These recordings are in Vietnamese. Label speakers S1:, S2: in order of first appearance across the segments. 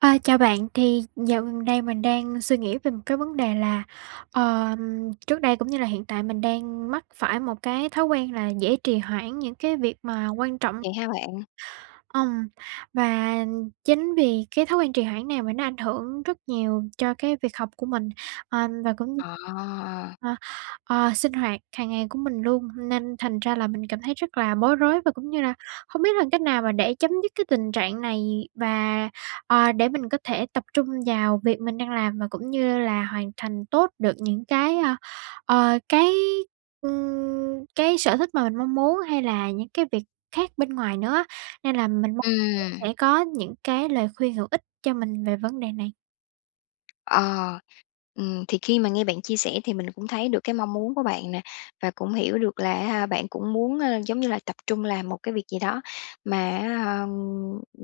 S1: À, chào bạn, thì dạo gần đây mình đang suy nghĩ về một cái vấn đề là, ờm, trước đây cũng như là hiện tại mình đang mắc phải một cái thói quen là dễ trì hoãn những cái việc mà quan trọng.
S2: Vậy hả bạn?
S1: Ùm, và chính vì cái thói quen trì hoãn này mà nó ảnh hưởng rất nhiều cho cái việc học của mình, ờ, và cũng như,
S2: À!
S1: ờ, ờ sinh hoạt hàng ngày của mình luôn. Nên thành ra là mình cảm thấy rất là bối rối, và cũng như là hông biết là cách nào mà để chấm dứt cái tình trạng này. Và, à, để mình có thể tập trung vào việc mình đang làm, và cũng như là hoàn thành tốt được những cái, ơ, ờ, cái, ừm, cái sở thích mà mình mong muốn, hay là những cái việc khác bên ngoài nữa á. Nên là mình mong muốn
S2: Ừm.
S1: sẽ có những cái lời khuyên hữu ích cho mình về vấn đề này.
S2: Ờ. Ừm, thì khi mà nghe bạn chia sẻ thì mình cũng thấy được cái mong muốn của bạn nè, và cũng hiểu được là á ha bạn cũng muốn, ờ, giống như là tập trung làm một cái việc gì đó mà, á, ờm,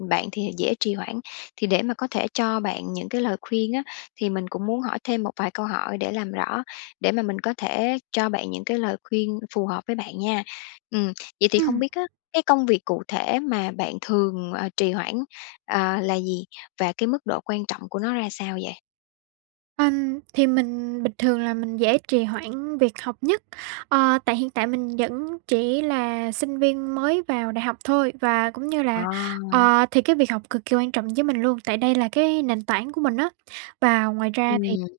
S2: bạn thì dễ trì hoãn. Thì để mà có thể cho bạn những cái lời khuyên á thì mình cũng muốn hỏi thêm một vài câu hỏi để làm rõ, để mà mình có thể cho bạn những cái lời khuyên phù hợp với bạn nha. Ừm, vậy thì không
S1: Ừm.
S2: biết á, cái công việc cụ thể mà bạn thường, ờ, trì hoãn, à, là gì? Và cái mức độ quan trọng của nó ra sao vậy?
S1: Ừm, thì mình bình thường là mình dễ trì hoãn việc học nhất. Ờ, tại hiện tại mình vẫn chỉ là sinh viên mới vào đại học thôi, và cũng như là,
S2: À!
S1: ờ, thì cái việc học cực kỳ quan trọng với mình luôn, tại đây là cái nền tảng của mình á. Và ngoài ra thì,
S2: Ừm.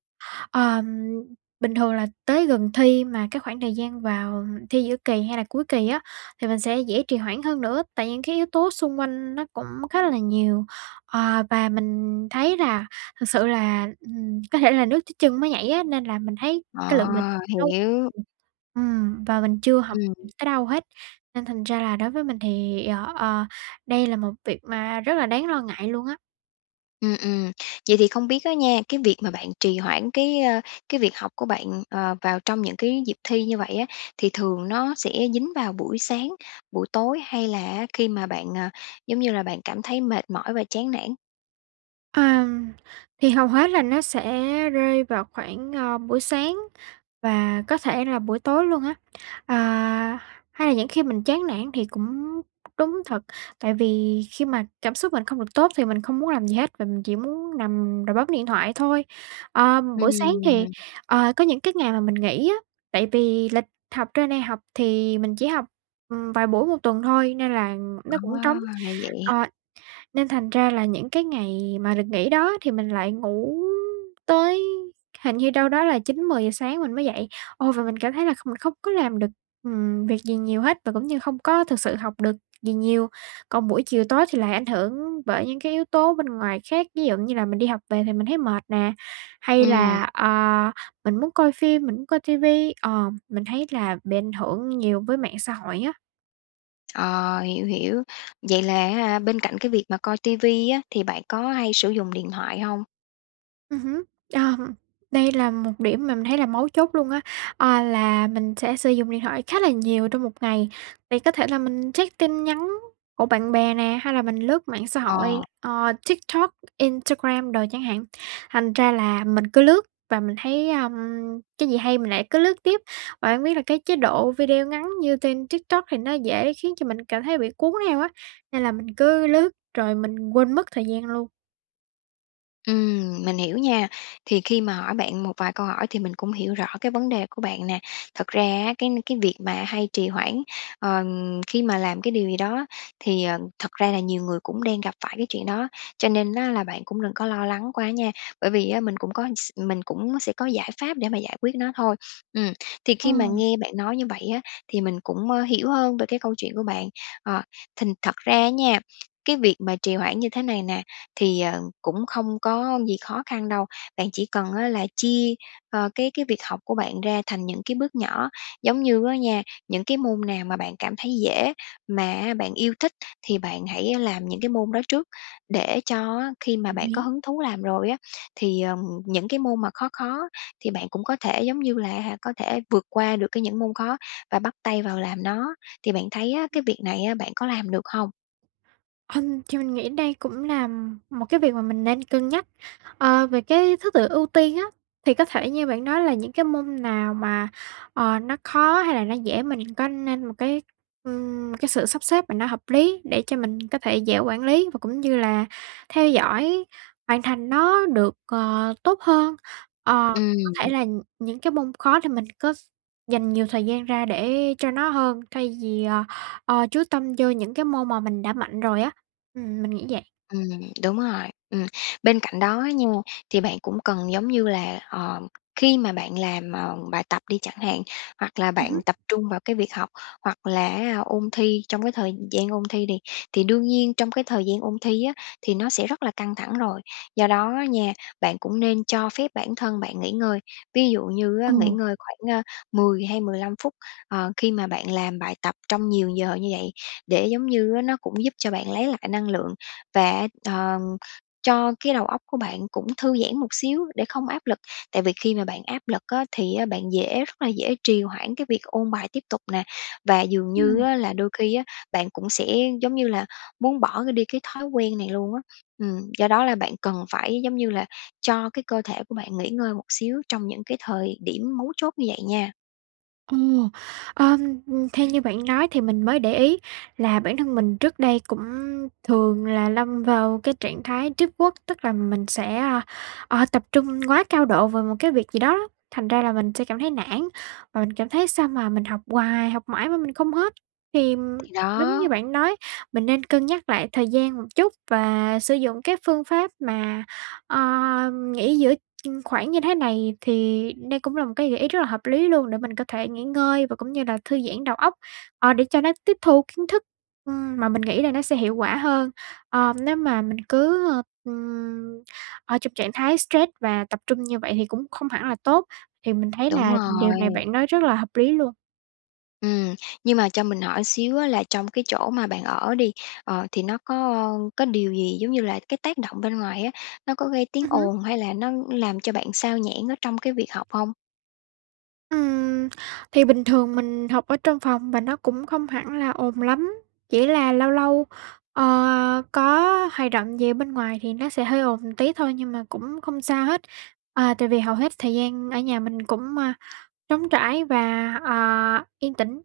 S1: ờ, bình thường là tới gần thi mà cái khoảng thời gian vào thi giữa kỳ hay là cuối kỳ á thì mình sẽ dễ trì hoãn hơn nữa. Tại những cái yếu tố xung quanh nó cũng khá là là nhiều. Ờ, và mình thấy là thực sự là, ừm, có thể là nước tới chân mới nhảy á, nên là mình thấy cái lượng mình tập
S2: À!
S1: trung
S2: Hiểu.
S1: [unintelligible] ừm, và mình chưa học
S2: Ừm.
S1: tới đâu hết. Nên thành ra là đối với mình thì, ờ, ờ, đây là một việc mà rất là đáng lo ngại luôn á.
S2: Ừm, ừm. Vậy thì không biết á nha, cái việc mà bạn trì hoãn cái, ơ, cái việc học của bạn, ờ, vào trong những cái dịp thi như vậy á thì thường nó sẽ dính vào buổi sáng, buổi tối hay là á khi mà bạn, à, giống như là, bạn cảm thấy mệt mỏi và chán nản?
S1: À, thì hầu hết là nó sẽ rơi vào khoảng, ờ, buổi sáng và có thể là buổi tối luôn á. Ờ, hay là những khi mình chán nản thì cũng đúng thật, tại vì khi mà cảm xúc mình không được tốt thì mình không muốn làm gì hết, và mình chỉ muốn nằm rồi bấm điện thoại thôi. Ờ, buổi sáng
S2: Ừm
S1: thì
S2: hưm.
S1: ờ, có những cái ngày mà mình nghỉ á, tại vì lịch học trên đây học thì mình chỉ học, ừm, vài buổi một tuần thôi nên là nó cũng
S2: À!
S1: trống.
S2: Ra vậy.
S1: Ờ, nên thành ra là những cái ngày mà được nghỉ đó thì mình lại ngủ tới hình như đâu đó là 9:00, 10:00 sáng mình mới dậy. Ô, và mình cảm thấy là không mình không có làm được, ừm, việc gì nhiều hết và cũng như không có thực sự học được gì nhiều. Còn buổi chiều tối thì lại ảnh hưởng bởi những cái yếu tố bên ngoài khác, ví dụ như là mình đi học về thì mình thấy mệt nè, hay
S2: Ừm.
S1: là, ờ, mình muốn coi phim, mình muốn coi ti vi, ờ, mình thấy là bị ảnh hưởng nhiều với mạng xã hội á.
S2: Ờ, hiểu, hiểu. Vậy là á ha bên cạnh cái việc mà coi ti vi á, thì bạn có hay sử dụng điện thoại hông?
S1: Ừm hứm, đây là một điểm mà mình thấy là mấu chốt luôn á, à, là mình sẽ sử dụng điện thoại khá là nhiều trong một ngày, thì có thể là mình check tin nhắn của bạn bè nè, hay là mình lướt mạng xã
S2: Ờ.
S1: hội, ờ, TikTok, Instagram đồ chẳng hạn, thành ra là mình cứ lướt và mình thấy, à, cái gì hay mình lại cứ lướt tiếp, và hông biết là cái chế độ video ngắn như trên TikTok thì nó dễ khiến cho mình cảm thấy là bị cuốn theo á, nên là mình cứ lướt rồi mình quên mất thời gian luôn.
S2: Ừm, mình hiểu nha, thì khi mà hỏi bạn một vài câu hỏi thì mình cũng hiểu rõ cái vấn đề của bạn nè. Thật ra á cái cái việc mà hay trì hoãn, ờ, khi mà làm cái điều gì đó thì, ờ, thật ra là nhiều người cũng đang gặp phải cái chuyện đó, cho nên á là bạn cũng đừng có lo lắng quá nha, bởi vì á mình cũng có s mình cũng sẽ có giải pháp để mà giải quyết nó thôi. Ừm, thì
S1: Ồ.
S2: khi mà nghe bạn nói như vậy á thì mình cũng, ơ, hiểu hơn về cái câu chuyện của bạn, ờ, thành thật ra á nha, cái việc mà trì hoãn như thế này nè, thì, ờ, cũng không có gì khó khăn đâu, bạn chỉ cần á là chia, ờ, cái cái việc học của bạn ra thành những cái bước nhỏ, giống như á nha, những cái môn nào mà bạn cảm thấy dễ mà á bạn yêu thích thì bạn hãy làm những cái môn đó trước, để cho á khi mà
S1: Đồng
S2: bạn có
S1: ý.
S2: hứng thú làm rồi á thì, ờ, những cái môn mà khó khó, thì bạn cũng có thể, giống như là á hả, có thể vượt qua được cái những môn khó và bắt tay vào làm nó. Thì bạn thấy á cái việc này á bạn có làm được không?
S1: Hừm, thì mình nghĩ đây cũng là một cái việc mà mình nên cân nhắc, à, về cái thứ tự ưu tiên á. Thì có thể như bạn nói là những cái môn nào mà, ờ, nó khó hay là nó dễ mình có nên một cái, ừm, cái sự sắp xếp mà nó hợp lý, để cho mình có thể dễ quản lý và cũng như là theo dõi hoàn thành nó được, ờ, tốt hơn. Ờ, cũng có thể
S2: Ừm.
S1: là những cái môn khó thì mình có s dành nhiều thời gian ra để cho nó hơn thay vì, ờ, ờ, chú tâm vô những cái môn mà mình đã mạnh rồi á, ừm, mình nghĩ vậy.
S2: Ừm, đúng rồi, ừm. Bên cạnh đó á nha, thì bạn cũng cần giống như là, ờm, khi mà bạn làm, ờ, bài tập đi chẳng hạn, hoặc là
S1: Ừm
S2: bạn
S1: hứm.
S2: tập trung vào cái việc học, hoặc là á ôn thi trong cái thời gian ôn thi đi thì thì đương nhiên trong cái thời gian ôn thi á, thì nó sẽ rất là căng thẳng rồi. Do đó á nha, bạn cũng nên cho phép bản thân bạn nghỉ ngơi. Ví dụ như
S1: Ờ.
S2: á nghỉ ngơi khoảng, a, 10 hay 15 phút, ờ, khi mà bạn làm bài tập trong nhiều giờ như vậy để giống như á nó cũng giúp cho bạn lấy lại năng lượng, và, á, ờm, cho cái đầu óc của bạn cũng thư giãn một xíu để không áp lực. Tại vì khi mà bạn áp lực á thì á bạn dễ rất là dễ trì hoãn cái việc ôn bài tiếp tục nè, và dường như
S1: Ừm.
S2: á là đôi khi á bạn cũng sẽ, giống như là, muốn bỏ cái đi cái thói quen này luôn á. Ừm, do đó là bạn cần phải, giống như là, cho cái cơ thể của bạn nghỉ ngơi một xíu trong những cái thời điểm mấu chốt như vậy nha.
S1: Ồ! Ờm, theo như bạn nói thì mình mới để ý là bản thân mình trước đây cũng thường là lâm vào cái trạng thái deep work, tức là mình sẽ, a, ờ, tập trung quá cao độ vào một cái việc gì đó á, thành ra là mình sẽ cảm thấy nản, và mình cảm thấy sao mà mình học hoài học mãi mà mình không hết. Thì
S2: Thì
S1: đúng
S2: đó.
S1: như bạn nói, mình nên cân nhắc lại thời gian một chút, và sử dụng các phương pháp mà, ơ, nghỉ giữa khoảng như thế này, thì đây cũng là một cái gợi ý rất là hợp lý luôn. Để mình có thể nghỉ ngơi và cũng như là thư giãn đầu óc, ờ, để cho nó tiếp thu kiến thức, ừm, mà mình nghĩ là nó sẽ hiệu quả hơn. Ờ, nếu mà mình cứ, ơ, ừm, ở trong trạng thái stress và tập trung như vậy thì cũng không hẳn là tốt. Thì mình thấy
S2: Đúng
S1: là điều này
S2: rồi.
S1: bạn nói rất là hợp lý luôn.
S2: Ừm, nhưng mà cho mình hỏi xíu á là trong cái chỗ mà bạn ở đi, ờ, thì nó có có điều gì, giống như là, cái tác động bên ngoài á, nó có gây tiếng
S1: Ừm hứm.
S2: ồn hay là nó làm cho bạn xao nhãng ở trong cái việc học hông?
S1: Ừm. Thì bình thường mình học ở trong phòng, và nó cũng không hẳn là ồn lắm. Chỉ là lâu lâu, ờ, à, có hoạt động gì ở bên ngoài thì nó sẽ hơi ồn tí thôi, nhưng mà cũng không sao hết. À, tại vì hầu hết thời gian ở nhà mình cũng, ơ, trống trải và, ờ, yên tĩnh.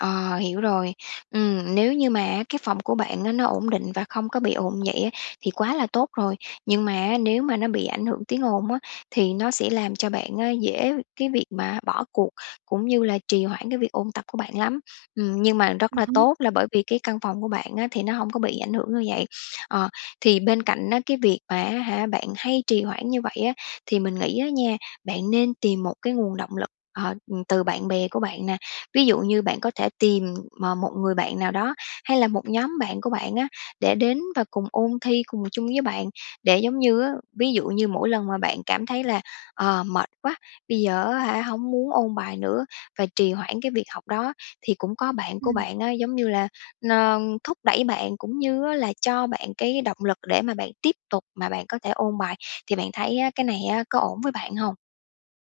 S2: Ờ, hiểu rồi. Ừm, nếu như mà á cái phòng của bạn á nó ổn định và không có bị ồn như vậy á thì quá là tốt rồi. Nhưng mà á, nếu mà nó bị ảnh hưởng tiếng ồn á thì nó sẽ làm cho bạn á dễ cái việc mà bỏ cuộc, cũng như là trì hoãn cái việc ôn tập của bạn lắm. Ừm, nhưng mà rất
S1: Ừm
S2: là
S1: hứm.
S2: tốt là bởi vì cái căn phòng của bạn á thì nó hông có bị ảnh hưởng như vậy. Ờ, thì bên cạnh á cái việc mà á hả bạn hay trì hoãn như vậy á, thì mình nghĩ á nha, bạn nên tìm một cái nguồn động lực, ờ, ừm, từ bạn bè của bạn nè. Ví dụ như bạn có thể tìm m một người bạn nào đó, hay là một nhóm bạn của bạn á, để đến và cùng ôn thi cùng chung với bạn. Để, giống như á, ví dụ như mỗi lần mà bạn cảm thấy là, ờ, mệt quá, bây giờ á hả hông muốn ôn bài nữa và trì hoãn cái việc học đó, thì cũng có bạn của
S1: Ừm.
S2: bạn á, giống như là, ơ, thúc đẩy bạn, cũng như á là cho bạn cái động lực để mà bạn tiếp tục mà bạn có thể ôn bài. Thì bạn thấy á, cái này á có ổn với bạn hông?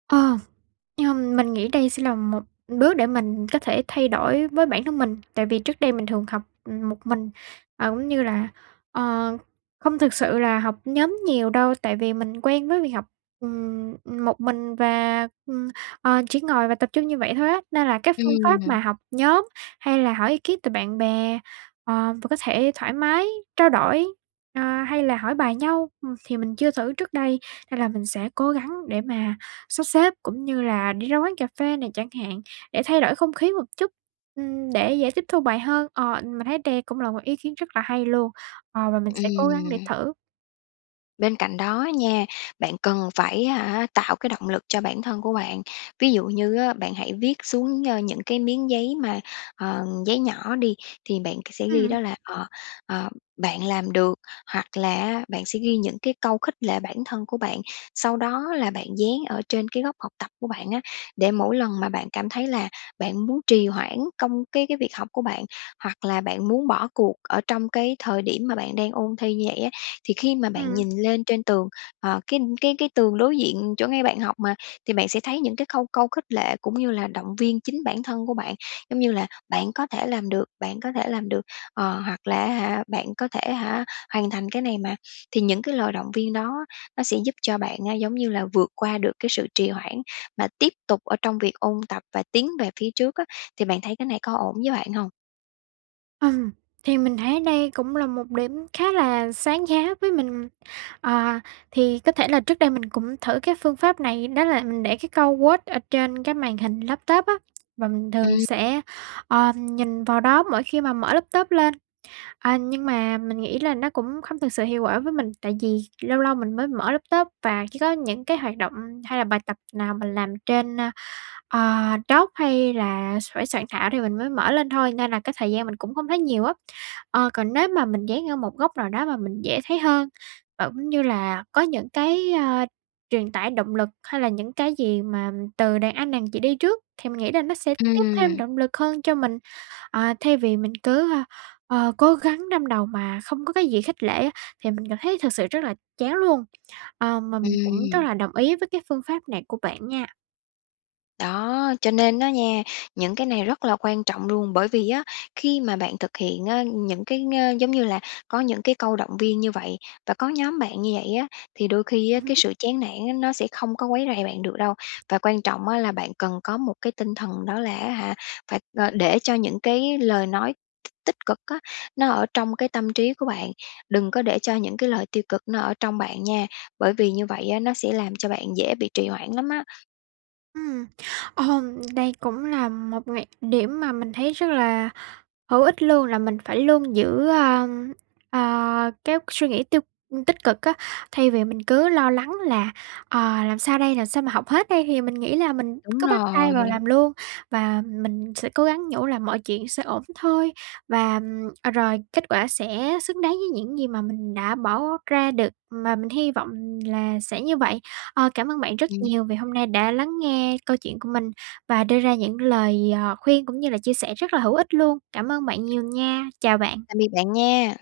S1: Ờ, ờm, mình nghĩ đây sẽ là một đước để mình có thể thay đổi với bản thân mình. Tại vì trước đây mình thường học một mình, ờ, cũng như là, ờ, không thực sự là học nhóm nhiều đâu, tại vì mình quen với việc học, ừm, một mình và, ừm, ờ, chỉ ngồi và tập trung như vậy thôi á. Nên là cái phương pháp
S2: Ừm.
S1: mà học nhóm hay là hỏi bí kíp từ bạn bè, ờ, và có thể thoải mái trao đổi, a, hay là hỏi bài nhau, ừm, thì mình chưa thử trước đây. Nên là mình sẽ cố gắng để mà sắp xếp cũng như là đi ra quán cà phê này chẳng hạn, để thay đổi không khí một chút, ừm, để dễ tiếp thu bài hơn. Ờ, mình thấy đây cũng là một ý kiến rất là hay luôn, ờ, và mình sẽ cố gắng để
S2: Ừm.
S1: thử.
S2: Bên cạnh đó á nha, bạn cần phải, á hả, tạo cái động lực cho bản thân của bạn. Ví dụ như á, bạn hãy viết xuống, ơ, những cái miếng giấy mà, ờ, giấy nhỏ đi, thì bạn k sẽ ghi
S1: Ừm.
S2: đó là, ờ, ờ, bạn làm được, hoặc là á bạn sẽ ghi những cái câu khích lệ bản thân của bạn, sau đó là bạn dán ở trên cái góc học tập của bạn á để mỗi lần mà bạn cảm thấy là bạn muốn trì hoãn công cái cái việc học của bạn, hoặc là bạn muốn bỏ cuộc ở trong cái thời điểm mà bạn đang ôn thi như vậy á, thì khi mà bạn
S1: Ừm.
S2: nhìn lên trên tường, ờ, cái cái cái tường đối diện chỗ ngay bạn học mà, thì bạn sẽ thấy những cái câu câu khích lệ cũng như là động viên chính bản thân của bạn, giống như là "Bạn có thể làm được, bạn có thể làm được", ờ, hoặc là á hả, bạn có thể, hả, hoàn thành cái này mà. Thì những cái lời động viên đó nó sẽ giúp cho bạn á, giống như là, vượt qua được cái sự trì hoãn mà tiếp tục ở trong việc ôn tập và tiến về phía trước á, thì bạn thấy cái này có ổn với bạn hông?
S1: Ừm, thì mình thấy đây cũng là một điểm khá là sáng giá với mình. Ờ, thì có thể là trước đây mình cũng thử cái phương pháp này, đó là mình để cái câu quote ở trên cái màn hình laptop á, và mình thường
S2: Ừm.
S1: sẽ, ờ, nhìn vào đó mỗi khi mà mở laptop lên. À, nhưng mà mình nghĩ là nó cũng không thực sự hiệu quả với mình, tại vì lâu lâu mình mới mở laptop và chỉ có những cái hoạt động hay là bài tập nào mình làm trên, ờ, Docs hay là s phải soạn thảo thì mình mới mở lên thôi, nên là cái thời gian mình cũng không thấy nhiều á. Ờ, còn nếu mà mình dán ở một góc nào đó mà mình dễ thấy hơn và cũng như là có những cái, ơ, truyền tải động lực, hay là những cái gì mà từ đàn anh đàn chị đi trước, thì mình nghĩ là nó sẽ tiếp thêm
S2: Ừm.
S1: động lực hơn cho mình, ờ, thay vì mình cứ, ờ, cố gắng đâm đầu mà không có cái gì khích lệ á thì mình cảm thấy thực sự rất là chán luôn, ờ, mà mình cũng rất
S2: Ừm.
S1: là đồng ý với cái phương pháp này của bạn nha.
S2: Đó, cho nên á nha, những cái này rất là quan trọng luôn, bởi vì á khi mà bạn thực hiện á những cái, ơ, giống như là, có những cái câu động viên như vậy, và có nhóm bạn như vậy á thì đôi khi
S1: Ừm
S2: á cái
S1: hứm.
S2: sự chán nản á, nó sẽ không có quấy rầy bạn được đâu. Và quan trọng á là bạn cần có một cái tinh thần đó là á hả, phải, ờ, để cho những cái lời nói tích cực á nó ở trong cái tâm trí của bạn. Đừng có để cho những cái lời tiêu cực nó ở trong bạn nha, bởi vì như vậy á, nó sẽ làm cho bạn dễ bị trì hoãn lắm á.
S1: Ừm. Ừm, đây cũng là một nghệ điểm mà mình thấy rất là hữu ích luôn, là mình phải luôn giữ, a, à, các suy nghĩ tiêu tích cực á. Thay vì mình cứ lo lắng là, ờ, làm sao đây? Làm sao mà học hết đây? Thì mình nghĩ là mình
S2: Đúng
S1: cứ bắt tay vào
S2: rồi.
S1: làm luôn và mình sẽ cố gắng nhủ là mọi chuyện sẽ ổn thôi. Và, ừm, à, rồi kết quả sẽ xứng đáng với những gì mà mình đã bỏ ra được mà mình hy vọng là sẽ như vậy. Ờ, cảm ơn bạn rất
S2: Ừm.
S1: nhiều vì hôm nay đã lắng nghe câu chuyện của mình và đưa ra những lời, ờ, khuyên cũng như là chia sẻ rất là hữu ích luôn. Cảm ơn bạn nhiều nha. Chào bạn.
S2: Tạm biệt bạn nha!